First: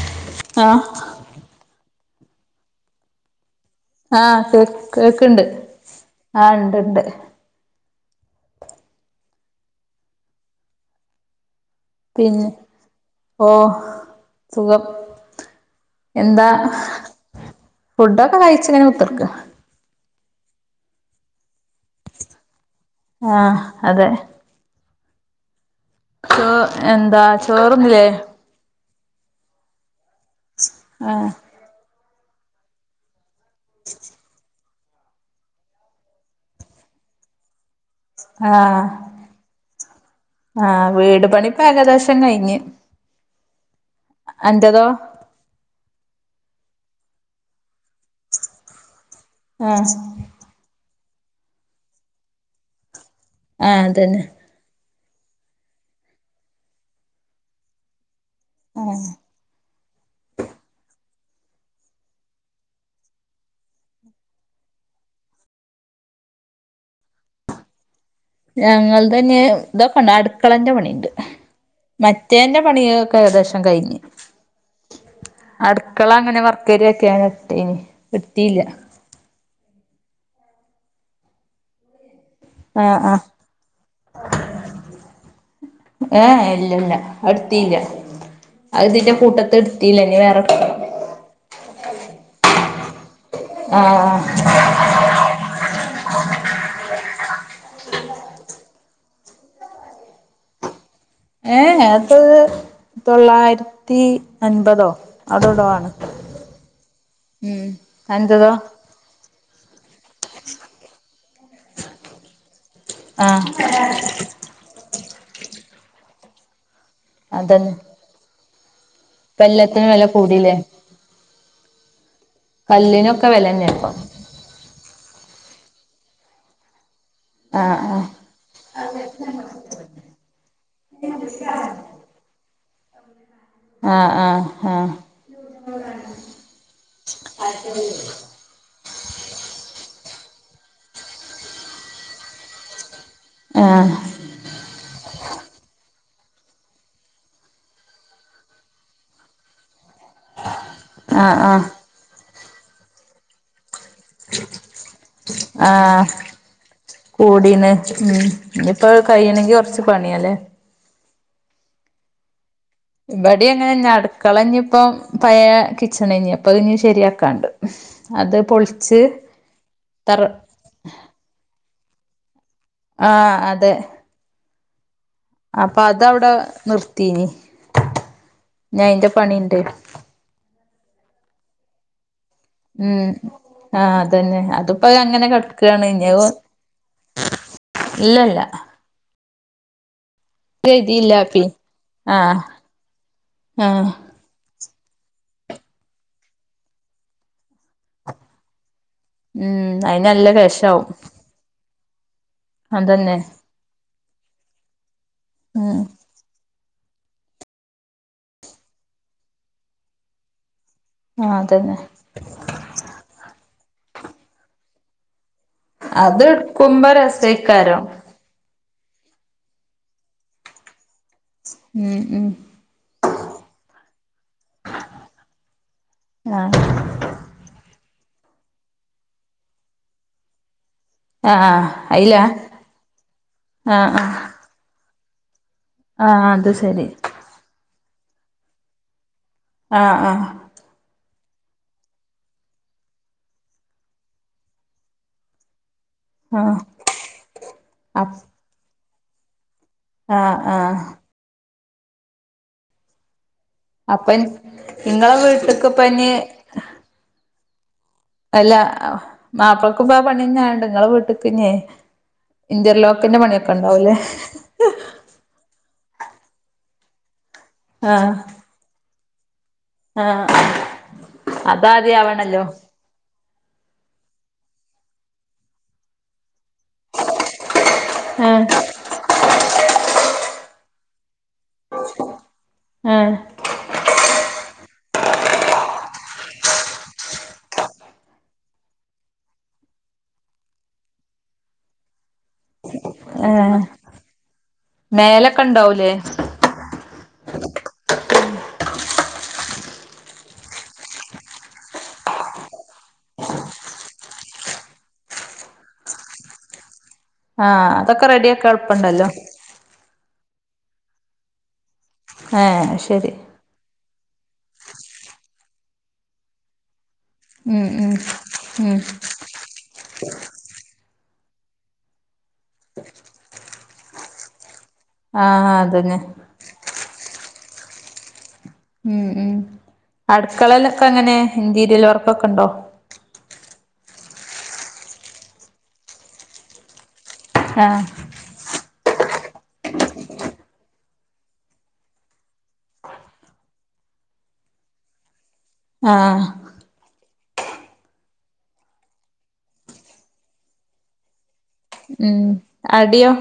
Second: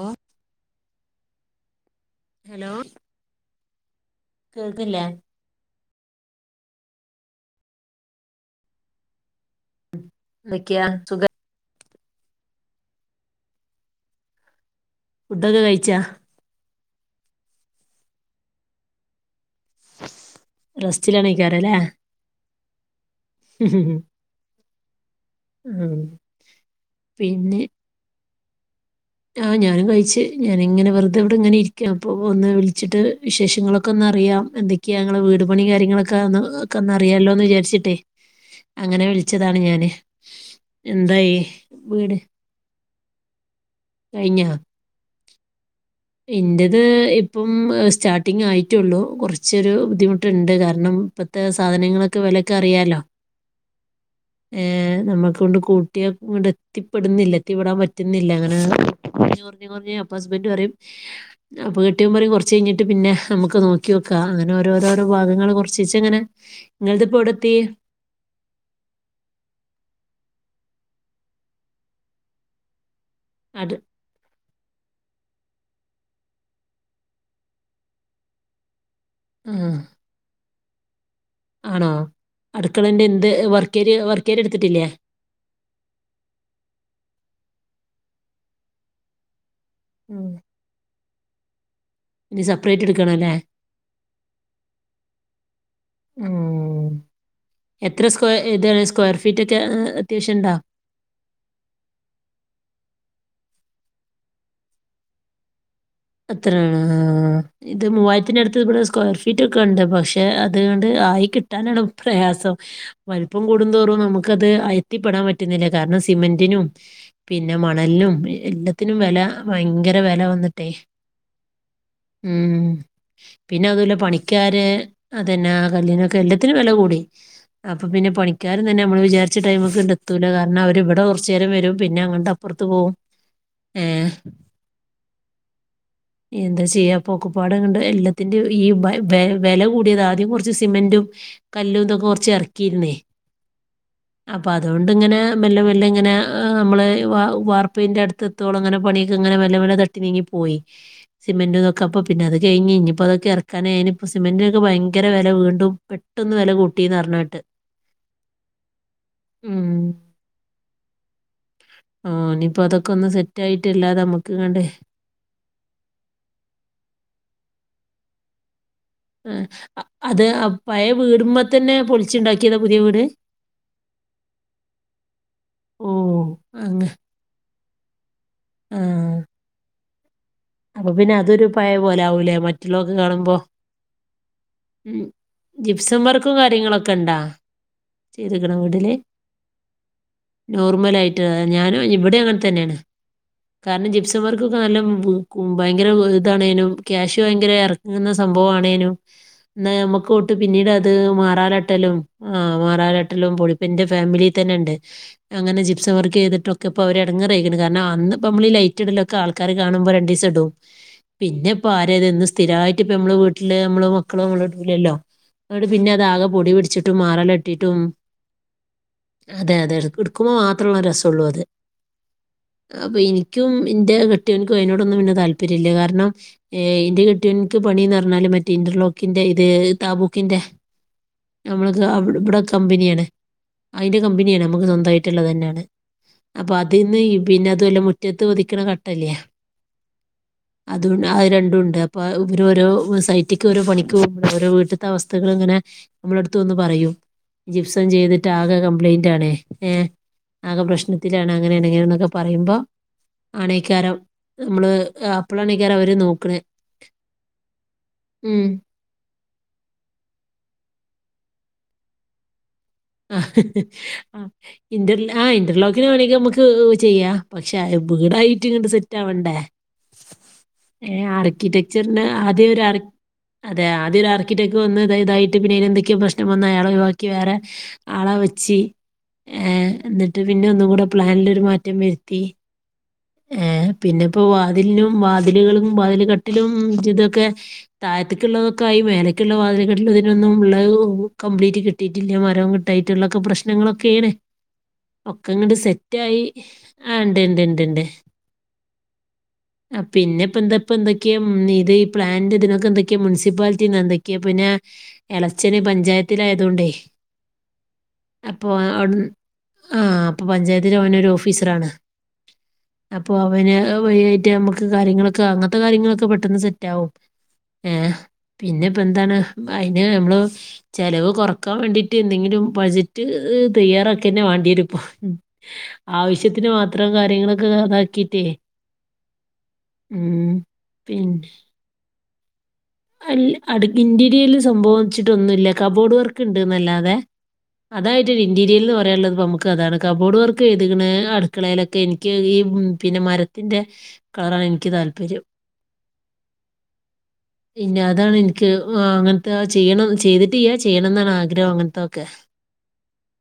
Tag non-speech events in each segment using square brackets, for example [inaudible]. ഓ ആഹ് ഹലോ ആഹ് കേ കേൾക്കില്ലേ കേക്കണ്ട് ആ ഉണ്ട് ഇണ്ട് ന്തൊക്കെയാ സുഖ പിന്നെ ഓ സുഖം ഫുഡൊക്കെ കഴിച്ചാ എന്താ ഫുഡൊക്കെ കഴിച്ച ഇങ്ങനെ കുത്തിർക്ക് റെസ്റ്റിലാണിക്കാറല്ലേ ആഹ അതെ ഉം ചോ എന്താ ചോറന്നില്ലേ ആഹ് ഞാനും കഴിച്ചച്ച് ഞാനിങ്ങനെ വെറുതെ ആഹ് എവിടെ ഇങ്ങനെ ഇരിക്കാം അപ്പോൾ ഒന്ന് വിളിച്ചിട്ട് വിശേഷങ്ങളൊക്കെ ഒന്ന് അറിയാം എന്തൊക്ക ക്ക ഞങ്ങള് വീട് പണ കാര്യങ്ങളൊക്കെ ഒക്കെന്ന അറാമോന്ന് വിചാരിച്ചിട്ടേ ആഹ അങ്ങനെ വിളിച്ചതാണ് ഞാന് ആഹ വീട് എന്തായി പണിപ്പൊ ഏകദേശം വീട് കഴിഞ്ഞ് എന്തേതോ ഇന്റേത് ഇപ്പം സ്റ്റാർട്ടിങ് ആയിട്ടുള്ളു കുറച്ചൊരു ആഹ് ബുദ്ധിമുട്ടുണ്ട് കാരണം ഇപ്പഴത്തെ സാധനങ്ങളൊക്കെ വെലക്കെ അറിയാലോ ആ അതന്നെ നമ്മുക്ക് കൊണ്ട് കൂട്ട്യാ ഇങ്കട് എത്തിപ്പെടുന്നില്ല എത്തിപ്പെടാൻ പറ്റ- ഇന്നില്ല അങ്ങനെ കുറഞ്ഞ് കുറഞ്ഞ് കുറഞ്ഞ് അപ്പ ഹസ്ബൻ്റ് പറയും അപ്പൊ കെട്ടിയോൻ പറയും കൊറച്ച് കഴിഞ്ഞിട്ട് പിന്നെ നമുക്ക് നോക്ക്യോക്ക അങ്ങനെ ഓരോ ഓരോരോ ഭാഗങ്ങള് കുറച്ചിച്ചെ ഇങ്ങനെ നിങ്ങൾടത് ഇപ്പ എവിടെത്തി ഞങ്ങൾ തന്നെ ഇതൊക്കെണ്ട് അടുക്കളന്റെ പണിയുണ്ട് മറ്റേന്റെ പണി- ഏകദേശം അട് കഴിഞ്ഞു അടുക്കള അങ്ങനെ വർക്കേരിയ ആക്കി അവിടട്ടീനിം ഇടിത്തില്ല ആ ആണോ ആഹ് അടുക്കളൻ്റെ ആഹ് എന്ത് വർക്കേരിയ വർക്കേരിയ എടുത്തിട്ടില്ലേ ത്തില്ല അത് ഇതിൻ്റെ കൂട്ടത്ത് കട്ടീലന്ന വേറെക്ക [inaudible] ഡിസം- പ്ലേറ്റ്എടുക്കണല്ലേ അ ആ ഉം. എത്ര സ്ക്വയർ സ്ക്വയർ ഫീറ്റ് ഒക്കെ അത്യാവശ്യം ഉണ്ടോ ഏ അത് തൊള്ളായിരത്തി അൻപതോ അതോടാണ് അത്രാണ് ആ ഇത് അൻപതോ മൂവായിരത്തിനടുത്ത് ഇവിടെ സ്ക്വയർ ഫീറ്റ് ഒക്കെ ഉണ്ട് പക്ഷെ അതുകൊണ്ട് ആയി കിട്ടാനാണ് പ്രയാസം വലിപ്പം ആഹ് കൂടും തോറും നമുക്കത് ആയി എത്തിപ്പെടാൻ പറ്റുന്നില്ല കാരണം സിമെന്റിനും പിന്നെ അതന്നെ മണലിനും എല്ലാ- ത്തിനും വെല ഇപ്പ എല്ലാത്തിനും ഭയങ്കര വില വെല കൂടില്ലേ വന്നിട്ടേ ഉം കല്ലിനൊക്കെ പിന്നെ വിലന്നെ ഇപ്പൊ അതുല്ല പണിക്കാര് അതന്നെ ആ കല്ലിനൊക്കെ എല്ലാത്തിനും വില കൂടി അപ്പൊ ആഹ് പിന്നെ പണിക്കാരും തന്നെ നമ്മള് വിചാരിച്ച ടൈമിക്ക ഇങ്ങട് എത്തൂല കാരണം അവരിവിടെ കുറച്ചു നേരം വരും പിന്നെ അങ്ങണ്ട് അപ്പുറത്ത് പോവും ഏ ആഹ് ആഹ് ആഹ് എന്താ ചെയ്യാ ഇപ്പൊ ഒക്കപ്പാടങ്ങ്ട് എല്ലാത്തിന്റെ ഈ വെ വില കൂടിയത് ആദ്യം കൊറച്ച് സിമെന്റും കല്ലും ഇതൊക്കെ കൊറച്ച് എറക്കിയിരുന്നേ ആഹ് ആഹ് അപ്പൊ അതുകൊണ്ടിങ്ങനെ മെല്ലെ മെല്ലെ ഇങ്ങനെ നമ്മള് വാർപ്പിൻ്റെ അടുത്തെത്തോളം അങ്ങനെ പണിയൊക്കെ ഇങ്ങനെ മെല്ലെ മെല്ലെ തട്ടി നീങ്ങി പോയി ആഹ് സിമെന്റ് ആഹ് നോക്കാപ്പ പിന്നെ അത് കഴിഞ്ഞ് ഇനിപ്പോ അതൊക്കെ ഇറക്കാനായിന് ആ പെട്ടെന്ന് വില കൂട്ടിന്ന് പറഞ്ഞിട്ട് കൂടീന് ഉ ഇനിയിപ്പൊ കൈയ്യണെങ്കി കുറച്ച് പണ്യാല്ലേ ആണ് ഇവിടി എങ്ങനെ അടുക്കളഞ്ഞി ഇപ്പം പയ [unintelligible] അപ്പോൾ ഇ ശരിയാക്കാണ്ട് അത് പൊളി ആ അത് പഴ വീടുമ്പോ തന്നെ പൊളിച്ചുണ്ടാ ആ അതെ അപ്പൊ ഓ അതവിടെ അങ്ങ നിർത്തീനി ഞ അതിന്റെ ആ പണിണ്ട് അപ്പൊ പിന്നെ അതൊരു പയ പോല ആവൂലേ മറ്റുള്ളതൊക്കെ ഉം കാണുമ്പോ ആ അതന്നെ അതിപ്പോ ഉം അങ്ങനെ കടക്കയാണ് ജിപ്സം ഇഞ്ഞോ വർക്കും കാര്യങ്ങളൊക്കെ ഇണ്ടാ ഇല്ലല്ല നോർമൽ എഴുതിയില്ല ആയിട്ട് പി ഞാൻ ഇവിടെ അങ്ങനെ ആഹ് തന്നെയാണ് കാരണം ആഹ് ജിപ്സമാർക്ക് കാലം മുമ്പ് ഉ ഭയങ്കര ഇതാണേനും ക്യാഷ് ഭയങ്കര ഇറക്കുന്ന സംഭവ ആണേനും ഉം എന്നാ അയിന് നമ്മക്ക് നല്ല തൊട്ട് പിന്നീട് ക്യാഷാവും അത് മാറാല ത്തലും ആ അതന്നെ മാറാലാട്ടല്ലും പൊടിപ്പ് എന്റെ ഫാമിലി തന്നെ ഉണ്ട് അങ്ങനെ ഉം ജിപ്സം വർക്ക് ചെയ്തിട്ടൊക്കെ ഇപ്പോ അവര് ഇടങ്ങേറായിരിക്കണ് കാരണം അന്ന് ഇപ്പോ നമ്മളൊക്കെ ലൈറ്റിടല് ആൾക്കാര് കാണുമ്പോ രണ്ട്സം തിടും ആഹ് പിന്നെ ഇപ്പ അതന്നെ ആരതന്ന് സ്ഥിരമായിട്ട് ഇപ്പ നമ്മള് വീട്ടില് നമ്മള് മക്കളും നമ്മളുടെ അടുത്തില്ലല്ലോ ഇന്നിട്ട് അത് പിന്നതാകെ പൊടി എടുക്കുമ്പോ പിടിച്ചിട്ടും മാറലട്ടിട്ടും രസേക്കാരം അതെ അതെ ഇട് ഇട്ക്കുമ്പോ മാത്ര ള്ളത് രസ് ഉള്ളൂ അത്. ഉം ഉം അപ്പോ ഇനി ക്കും ഇൻ്റെ കെ ട്ട്യോൻക്കും അയിനോടൊന്നും പിന്നെ താൽപ്പര്യല്ല്യ കാരണം ആഹ് എ ഇന്റെ കെട്യോൻക്ക് പണീന്ന് പറഞ്ഞാല് മറ്റേ ഇന്റർലോക്കിന്റെ ഇത് താബൂക്കിന്റെ ആഹ് ആഹ് നമ്മൾക്ക് അവ് അയിലാ ഇവിടെ കമ്പനിയാണ് ആഹ് അതിന്റെ ആഹ് കമ്പനിയാണ്. നമ്മക്ക് സ്വന്തായി ട്ട്ള്ളതെന്നേണ് ആഹ് അത് അപ്പൊ ശരി അതീന്ന് പിന്നെ അതൊല്ല മുറ്റത്ത് പതിക്ക്ണ ക ട്ടല്യേ ആ ആ അഅ് രണ്ടുംണ്ട് അപ്പൊ ഇവര് ഓരോ സൈറ്റിക്ക് ഓരോ പണിക്ക് പോവുമ്പൊ ഓരോ വീട്ട്ത്തെ അവസ്ഥകള് ഇങ്ങനെ നമ്മളടുത്ത് വന്ന് ആഹ് പറയും ജിപ്സൻ അപ് ചെയ്തിട്ട് ആകെ കംപ്ലയിൻ റ്റാണേ ഏ ആഹ് ആകെ ആഹ് പ്രശ്നത്തിലാണ് മെനഞ്ഞാന്ന് ഒക്കെ പറയുമ്പോ വാടേക്കാരോ നമ്മള് നിങ്ങളെ വീട്ടക്ക് അപ്പോഴാണേക്കാരം ഇപ്പ അവര് ഇനി നോക്കണേ ഉം അല്ല ബാപ്പക്കും ഇപ്പ പണി ഞാ നിങ്ങള് വീട്ട- പിന്നെ ആ ആ ഇന്ർ ഇന്റർലോക്കിന്റയ് പണി ഒക്കെ നമ്മക്ക് - ക്ക് ചെയ്യാം പക്ഷെ ആഹ് വീടായിട്ട് ഇങ്ങ സെ- ഇറ്റ വണ്ടേ ആഹ് [unintelligible] ഏ അതാദ്യം ആർക്കിടെക്ചറിന് ആവണല്ലോ ആദ്യം ഒരു ആ- അതെ ആദ്യം ഒരു ആർക്കിടെക് വന്ന്ത ഇതായിട്ട് പിന്നെ എന്തൊക്കെയോ പ്രശ്നം വന്ന അയാളെ ഒഴിവാക്കി വേറെ- ആളെ ആഹ് വെച്ച് ഏ എന്നിട്ട് പിന്നെ ഒന്നും കൂടെ പ്ലാനിലൊ ഒരു മാറ്റം വരുത്തി ആഹ് ഏ പിന്നെ ഇപ്പൊ വാതിലിനും വാതിലുകളും വാതിൽ കട്ടിലും ഇ ഇതൊക്കെ താഴത്തേക്കുള്ളതൊക്കെ ആയി മേലക്കുള്ള വാതിൽ കട്ടിലും ഇതിനൊന്നും ഉള്ള കംപ്ലീറ്റ് കിട്ടിയിട്ടില്ല മരവും കിട്ടായിട്ടുള്ളൊക്കെ ആഹ് പ്രശ്നങ്ങളൊക്കെയാണ് ഒക്കെ മേലൊക്കെ ഇങ്ങട്ട് ഇണ്ടാവൂലേ സെറ്റ് ആയി ആ ഉണ്ട് ഉണ്ട് ഇണ്ട് ഉണ്ട് ആ പിന്നെ ഇപ്പ എന്താപ്പ എന്തൊക്കെയ ഇത് ഈ പ്ലാന്റ് ഇതിനൊക്കെ എന്തൊക്കെയാ മുൻസിപ്പാലിറ്റിന്ന് എന്തൊക്കെയാ പിന്നെ ഇളച്ചന് പഞ്ചായത്തിലായതുകൊണ്ടേ ആഹ് അതൊക്കെ റെഡി ആക്കി എളപ്പുണ്ടല്ലോ ഇപ്പൊ പഞ്ചായത്തിഓന ഒരു ഓഫീസർണ് ഏഹ് അപ്പൊ ശരി അവന് മറ്റെ നമ്മുക്ക് കാര്യങ്ങളൊക്കെ അങ്ങനത്തെ കാര്യങ്ങളൊക്കെ പെട്ടെന്ന് സെറ്റാകും ഉം ഏ ഉം പിന്നെ ഉം ഇപ്പൊ എന്താണ് അതിന് നമ്മൾ ചെലവ് കുറക്കാൻ വേണ്ടിയിട്ട് എന്തെങ്കിലും ബഡ്ജറ്റ് തയ്യാറൊക്കെ തന്നെ വേണ്ടി വരും ആഹ് അതന്നെ ആവശ്യത്തിന് മാത്രം കാര്യങ്ങളൊക്കെതാക്കിട്ടേ ഉം ഉ അടുക്കളയിലൊക്കെ അങ്ങനെ ഇൻന്റീരിയൽ വർ ഒക്കെ ഉണ്ടോ അ ഇ ഇന്റീരിയറിൽ സംഭവം വെച്ചിട്ടൊന്നുമല്ല കബ്ബോർഡ് വർക്ക് ഉണ്ട്ന്നല്ലാതെ ആഹ് അതായിത് ഇന്റീരിയൽന്ന് പറ ുള്ളത് നമുക്ക് അതാണ് കാർബ്ബോർഡ് വർക്ക് എഴുതി അടുക്കളയിലൊക്കെ എനിക്ക് ഈ പിന്നെ മരത്തിന്റെ കളറാണ് എനിക്ക് താല്പര്യം ആഹ് പിന്നെ അതാണ്ൻക്ക് ങ് അങ്ങൻത്തെ ചെയ്യണം ചെയ്തിട്ടില്ല ചെയ്യണന്നാണ് ആഗ്രഹം അങ്ങത്തൊക്കെ ഉം അടിയോ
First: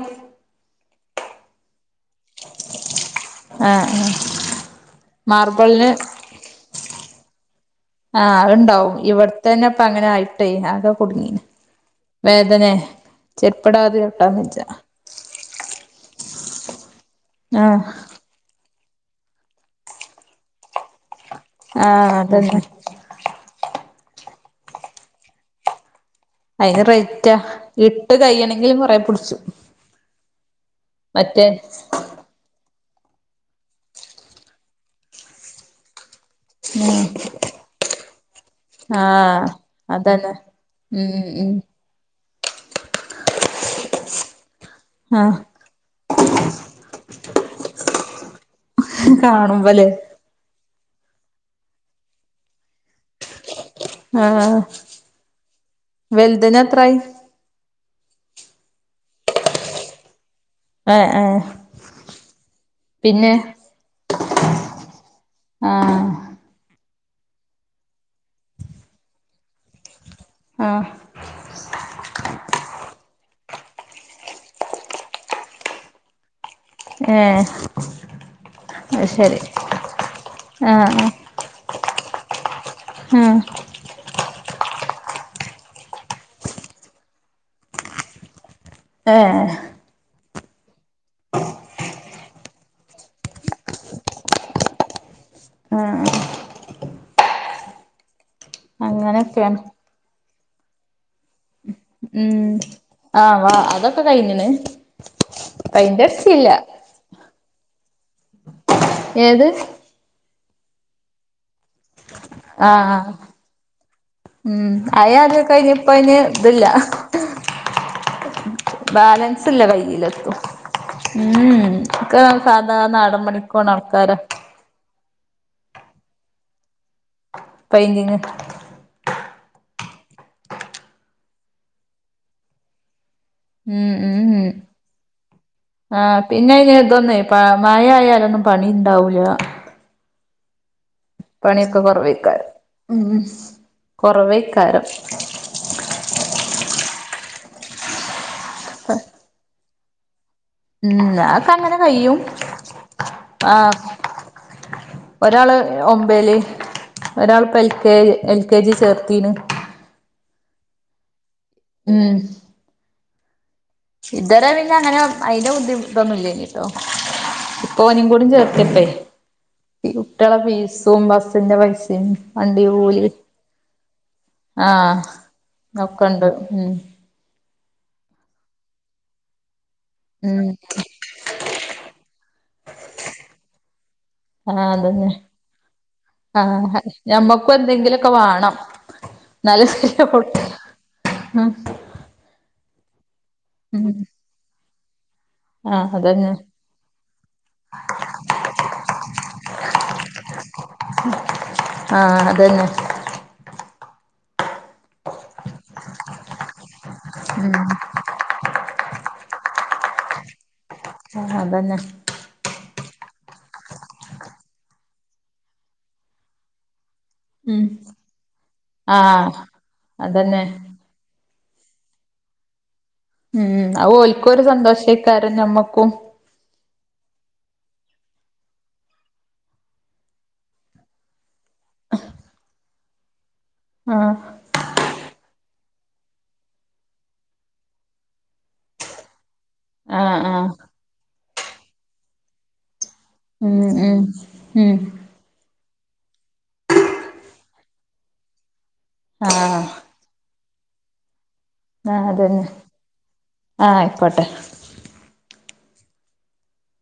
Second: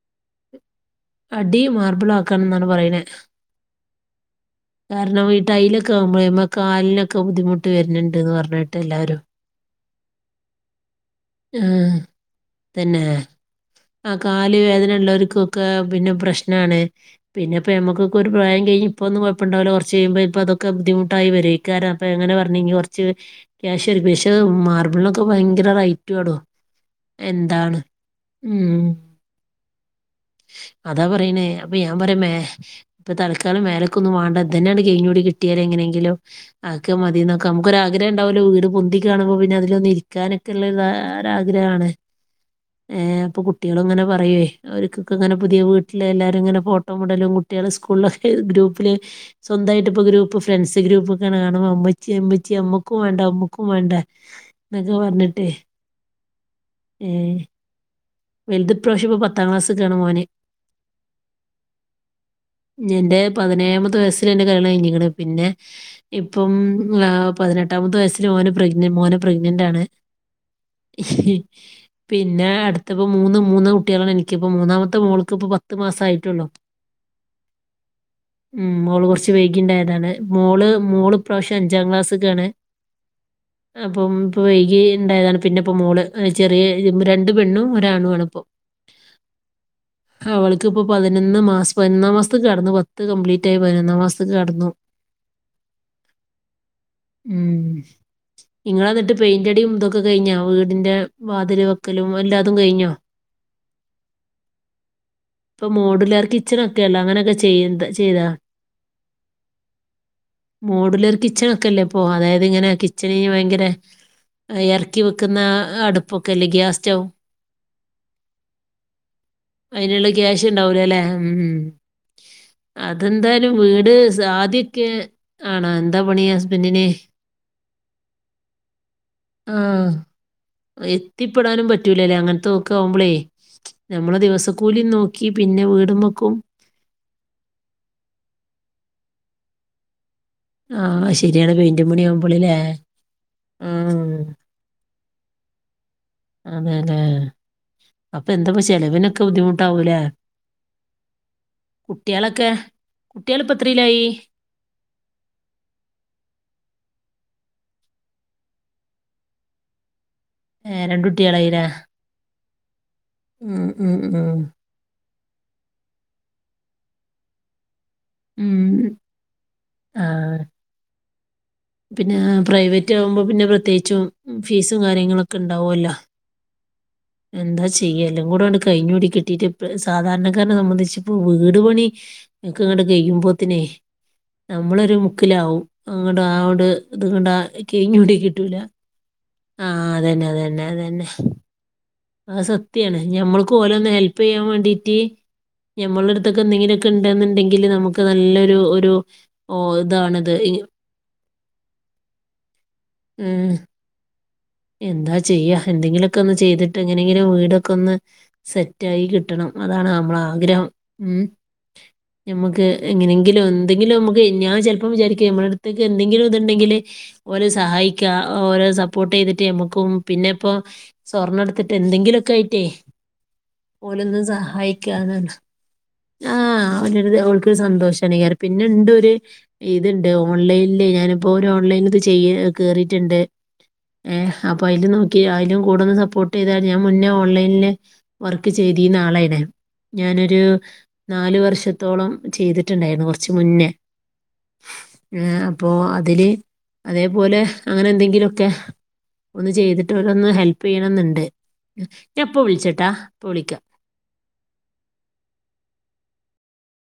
അടി മാർബിളാക്കാണ്ന്നാണ് പറയണെ ആഹ് ആഹ് കാരണം മാർബിളിന് ഈടൈലോക്കാവുമ്പോയെ മ്മളെകാലിനൊ ക്കെബുദ്ധിമു ട്ട് വരുന്ണ്ട്ന്ന് പറഞ്ഞിട്ട്ല്ലാരും തന്നെപ്പൊ അങ്ങനെ ആയിട്ടേ ആകെ കുടുങ്ങീന് ആഹ് വേദനെ തെന്നെ ചെരുപ്പിടാതെ ആ ചവിട്ടാൻ വെജ്ജ കാൽവേദന ഇള്ളോൽക്കൊക്കെ പിന്നെ പ്രശ്നാണ് പിന്നെപ്പം ആഹ് ഞമ്മക്കൊക്കെ ഒരു പ്രായം കഴിഞ്ഞ് ഇപ്പൊന്നും കൊഴപ്പണ്ടാവൂലാ കൊർച്ചെയ്യിമ്പോ ചെൽപ്പം അതൊക്കെ ബുദ്ധിമു വരുആയിക്കാരം ആഹ് ഞാനപ്പങ്ങനെ അതന്നെ പറഞ്ഞു കുറച്ചു ക്യാഷ് ചെറ [unintelligible] പഷേ മാർബിളിനൊക്കെ ഭയങ്കര റൈ [unintelligible] അയിന് റേറ്റാ എന്താണ് ഇട്ട് ഉം കയ്യണെങ്കിലും കൊറേ പിടിച്ചും അതാ പറിയിണെ മറ്റേ അപ്പ യാൻ പറിയാ മേ ഇപ്പ തൽക്കാലം മേലെക്കൊന്നും വാണ്ട ഇതെന്നെയാണ്ട് കൈഞ്ഞൂടി കിട്ടിയാൽ എങ്ങെനെങ്കിലും ആക്കൊ ആഹ് മതിന്നൊക്കെ മ്മ്ക്ക് ഒരുരാഗ്രഹം ഉണ്ടാവല്ലോ വീട്ഒ പൊന്തി കാണുമ്പോ ആഹ് പിന്നെ അതിലൊന്ന അതന്നെ ഇരിക്കാനൊക്കെുള്ളള്ള ഉം [unintelligible] ഉം ആഗ്രഹാണ് ഏ അപ്പൊ കുട്ടികളങ്ങനെ പറയേ [unintelligible] ഓര്ക്ക് ഒക്കെ ഇങ്ങെനെ ആഹ് പുതെ വീട്ട്ൽ എല്ലാരും ഇങ്ങെനെ ഫോട്ടം വുടെലും കുട്ടെൾ സ്കൂൾലൊ ഹ [unintelligible] ഗ്രുപ്പ പ്പ്ൽ കാണുമ്പല്ലേ സ്വന്തായിട്ട് ഇപ്പം ഗ്രൂപ്പ് ഫ്രണ്ട്സ് ഇത് ഗ്രൂപ്പ് ഇങ്ങെനെ കാണുമ്പോ ഇമ്മെച്ചിയെ ഇമ്മെച്ചിയെ അമ്മെക്കും വേണ്ടെ അമ്മ ക്കും ആഹ് വേണ്ടെന്നൊക്കെ പറഞ്ഞിട്ട വലുതിന് എത്രായി വലുത്പ്രാവിശ്യം ഇപ്പോ പത്താം ക്ലാസ് ക്കാണ് മോന് ആ ആ പിന്നെ പിന്നെ ഇന്റെ കല്യാണം കഴിഞ്ഞ്ക്ക്ണ് പിന്നെ ആഹ് ഇപ്പം ആ പതിനെട്ടാമത്തെ വയസ്സിൽ ഓനെ പ്രഗ്നറ് മോന പ്രഗ്നന്റ് ആണ് ആഹ് പിന്നെ അട് ഇപ്പോ മൂന്ന് മൂന്ന് കുട്ടികളാണ് എനിക്കിപ്പോ മൂന്നാമത്തെ മോൾക്ക് ഇപ്പൊ പത്തുമാസയിട്ടുള്ളു ഏഹ് ഉം മോൾ അത് കൊർച്ച് ശരി വൈകി ഇണ്ടായതാണ് മോൾ ആഹ് മോൾ ഇപ്രാവെശ്യം അ ഞ്ചാം ക്ലാസ്സ്‌ക്കാണ് ആഹ് ഉം അപ്പം ഇപ്പോൾ വൈകി ഉണ്ടായതാണ് പിന്നെ ഇപ്പോൾ മോള് ചെറിയ രണ്ട് പെണ്ണും ഒരാണു ആണ്പ്പോ ഏഹ് അവൾക്ക്പ്പൊ പതിനൊന്ന് മാസം പതിനൊന്നാം മാസത്ത് കടന്നു പത്ത് കംപ്ലീറ്റ് ആയി പതിനൊന്നാം മാസത്ത്ക്ക് കടന്നു. ആഹ് ഉം ഇങ്ങളെ ഇന്നിട്ട് അങ്ങനെയൊക്കെയാണ് പെയിന്റടിം ഇതൊക്കെ കയ്ഞ്ഞോ? വീടിന്റെ വാതില് വെക്കലും എല്ലാ ആ വാ അതൊക്കെ കയ്ഞ്ഞ്ണ് ഇപ്പൊ മോഡുലാർ കിച്ചണ് ഒക്കെയല്ലേ അങ്ങനൊക്കെ ചെ ചെയ്യ്ന്ത് ചെയ്താ ഏത് മോഡുലർ കിച്ചണൊക്കെല്ലേ ഇപ്പോ അതായത് ഇങ്ങനെ ആഹ് കിച്ചണീ വയങ്കര ഉം എറക്കി അയ അത് വെക്കുന്ന കഴിഞ്ഞ് ഇപ്പ അയിന് അടുപ്പൊക്കെ അല്ലേ ഇതില്ല ഗ്യാസ് സ്റ്റവ് ബാലൻസ് ഇല്ല കയ്യില് അയിനുള്ള എത്തും ക്യാഷ് ഉണ്ടാവൂലല്ലേ? ഉം. ഉപ ഒക്കെ സാദാ നാടൻ അതെന്തായാലും ണിക്കോണ ആൾക്കാരാ ആണാ എന്താ പണി ഹസ്ബെൻ്റിന് പയതി ആഹ് എത്തിപ്പെടാനും പറ്റൂലല്ലേ അങ്ങനത്തെ ഒക്കെ ആവുമ്പളേ ഞമ്മളെ ദിവസക്കൂലിം നോക്കി പിന്നെ വീടും ആഹ് വെക്കും. പിന്നെ അയ്ന് ഇതൊന്നേ മയ ആയാലൊന്നും പണിം ഇണ്ടാവൂലാ ആഹ ശരിയാണ് പ പണിയൊക്കെ എന്റ മണി കുറവേക്കാരം ആവുമ്പോളല്ലേ ഉം ആ കുറവേക്കാരം [unintelligible] [unintelligible] ഇപ്പ എന്താപ്പോ ചെലവിനൊക്കെ ബുദ്ധിമു ട്ടാവൂലേ ഉം അക്ക അങ്ങനെ കയും കുട്ട്യാളിപ്പോ ആഹ എത്രയിലായി? ഒരാള് ഒമ്പേല് ഒരാളിപ്പ L K L K G ചേർത്തീ ഏ രണ്ടു ട്ട്യേളായി ലേ? ഇതരമന്നങ്ങനെ അയിന്റെ ബുദ്ധിമുട്ടൊന്നും ഇല്ലല് കോനും കൂടും ഉം. ചേർത്തിപ്പേ കട്ടള ആഹ്. പീസും ബസ് പിന്നെ പ്രൈവറ്റ് ആകുമ്പോൾ പിന്നെ പ്രത്യേകിച്ചും ഫീസും ആഹ് കാര്യങ്ങളൊക്കെ ഉണ്ടാവുമല്ലോ ഒക്കെണ്ട് ഉം എന്താ ചെയ്യ എല്ലാം കൂടെണ് കഴിഞ്ഞൂടി കിട്ടിട്ട് ഉം സാധാരണക്കാരനെ സംബന്ധിച്ചിപ്പോ വീട് പണിക്ക ഇങ്ങോട്ട കഴിയുമ്പോത്തിനെ ആഹ് നമ്മളൊരു അതന്നെ മുക്കിലാവും അങ്ങോട്ട അോണ്ട് ആഹ് ഇതങ്ങ ഞമ്മക്കും കഴഞ്ഞ കട കിട്ടൂല നല്ല ആ ശരി പോട്ട ഉം ആ സത്യയാണ് ഞമ്മൾക്ക് ഓലെ ഉം ഒന്ന് ഹെൽപ്പ് ചെയാൻ വേണ്ടി ത്തി ആഹ് ഞമ്മള് അതന്നെ അടുത്തൊക്കെ എന്തെങ്കിലുക്കെ ഉണ്ടെന്നുണ്ടെങ്കില് നമുക്ക് നല്ലൊരു ഒരു ഒ ഇതാണിത് ആഹ് അത് തന്നെ ഉം എന്താ ചെയ്യാ എന്തെങ്കിലൊ ക്ക്‌ ഒന്ന് ചെയ്ത എങ്ങനെയെങ്കിലും വീടൊക്കെ ഉം ഒന്ന് സെ റ്റായി കിട്ടണം അതാണ് നമ്മൾടെ ആഗ്രഹം ഉം ആഹ് അതന്നെ നമുക്ക് എങ്ങനെങ്കിലും എന്തെങ്കിലും നമുക്ക് ഞാൻ ചെലപ്പോം വിചാരിക്കും മ്മുടെ അടുത്തേക്ക് എന്തെങ്കിലും ഇതുണ്ടെങ്കില് ഓരെ ഉം സഹായിക്കാം ഓരെ സപ്പോർട്ട് ആഹ് ചെയ്ത് ട്ടും നമുക്കും പിന്നെ അതന്നെ ഇപ്പൊ സ്വർണ്ണ എടുത്തിട്ട് എന്തെങ്കിലുംഒക്കെ ആയിട്ടേ ഉം ഓലൊന്ന് ഓൽക്കൊരു സഹായിക്കാന്ന് സന്തോഷൈക്കാര്യം ഞമ്മക്കും അരു അവൾക്കൊരു സന്തോഷാണ് പിന്നെ ഇണ്ട് ഒരു ഇത്ണ്ട് ഓൺലൈനില് ഞാനിപ്പോ ഒരു ഓൺലൈനിൽ ഇത് ചെയ്യ കേറിയിട്ടുണ്ട് ആഹ് ഉം അപ്പോ അതിൽ നോക്കി യാലും കൂടെന്ന് സപ്പോർട്ട് ചെയ്താൽ ഞാൻ മുന്നേ ഓൺലൈനില് വർക്ക് ചെയ്തിനാളേനി ആഹ് ഞാനൊരു ആഹ് നാല് വർഷത്തോളം ചെയ്തിട്ടുണ്ടായിരുന്നു കുറച്ച് ഉം മുന്നേ ഉം ഉം ഉം അപ്പോ അതില് അതേപോലെ അങ്ങനെ എന്തെങ്കിലും ഒക്കെ ആഹ് ട്ട് ഓരൊന്ന് ഹെൽപയ്യണംന്നുണ്ട് ആഹ് അത് തന്നെ വിളിക്കാം ആഹ് ആയിക്കോട്ടെ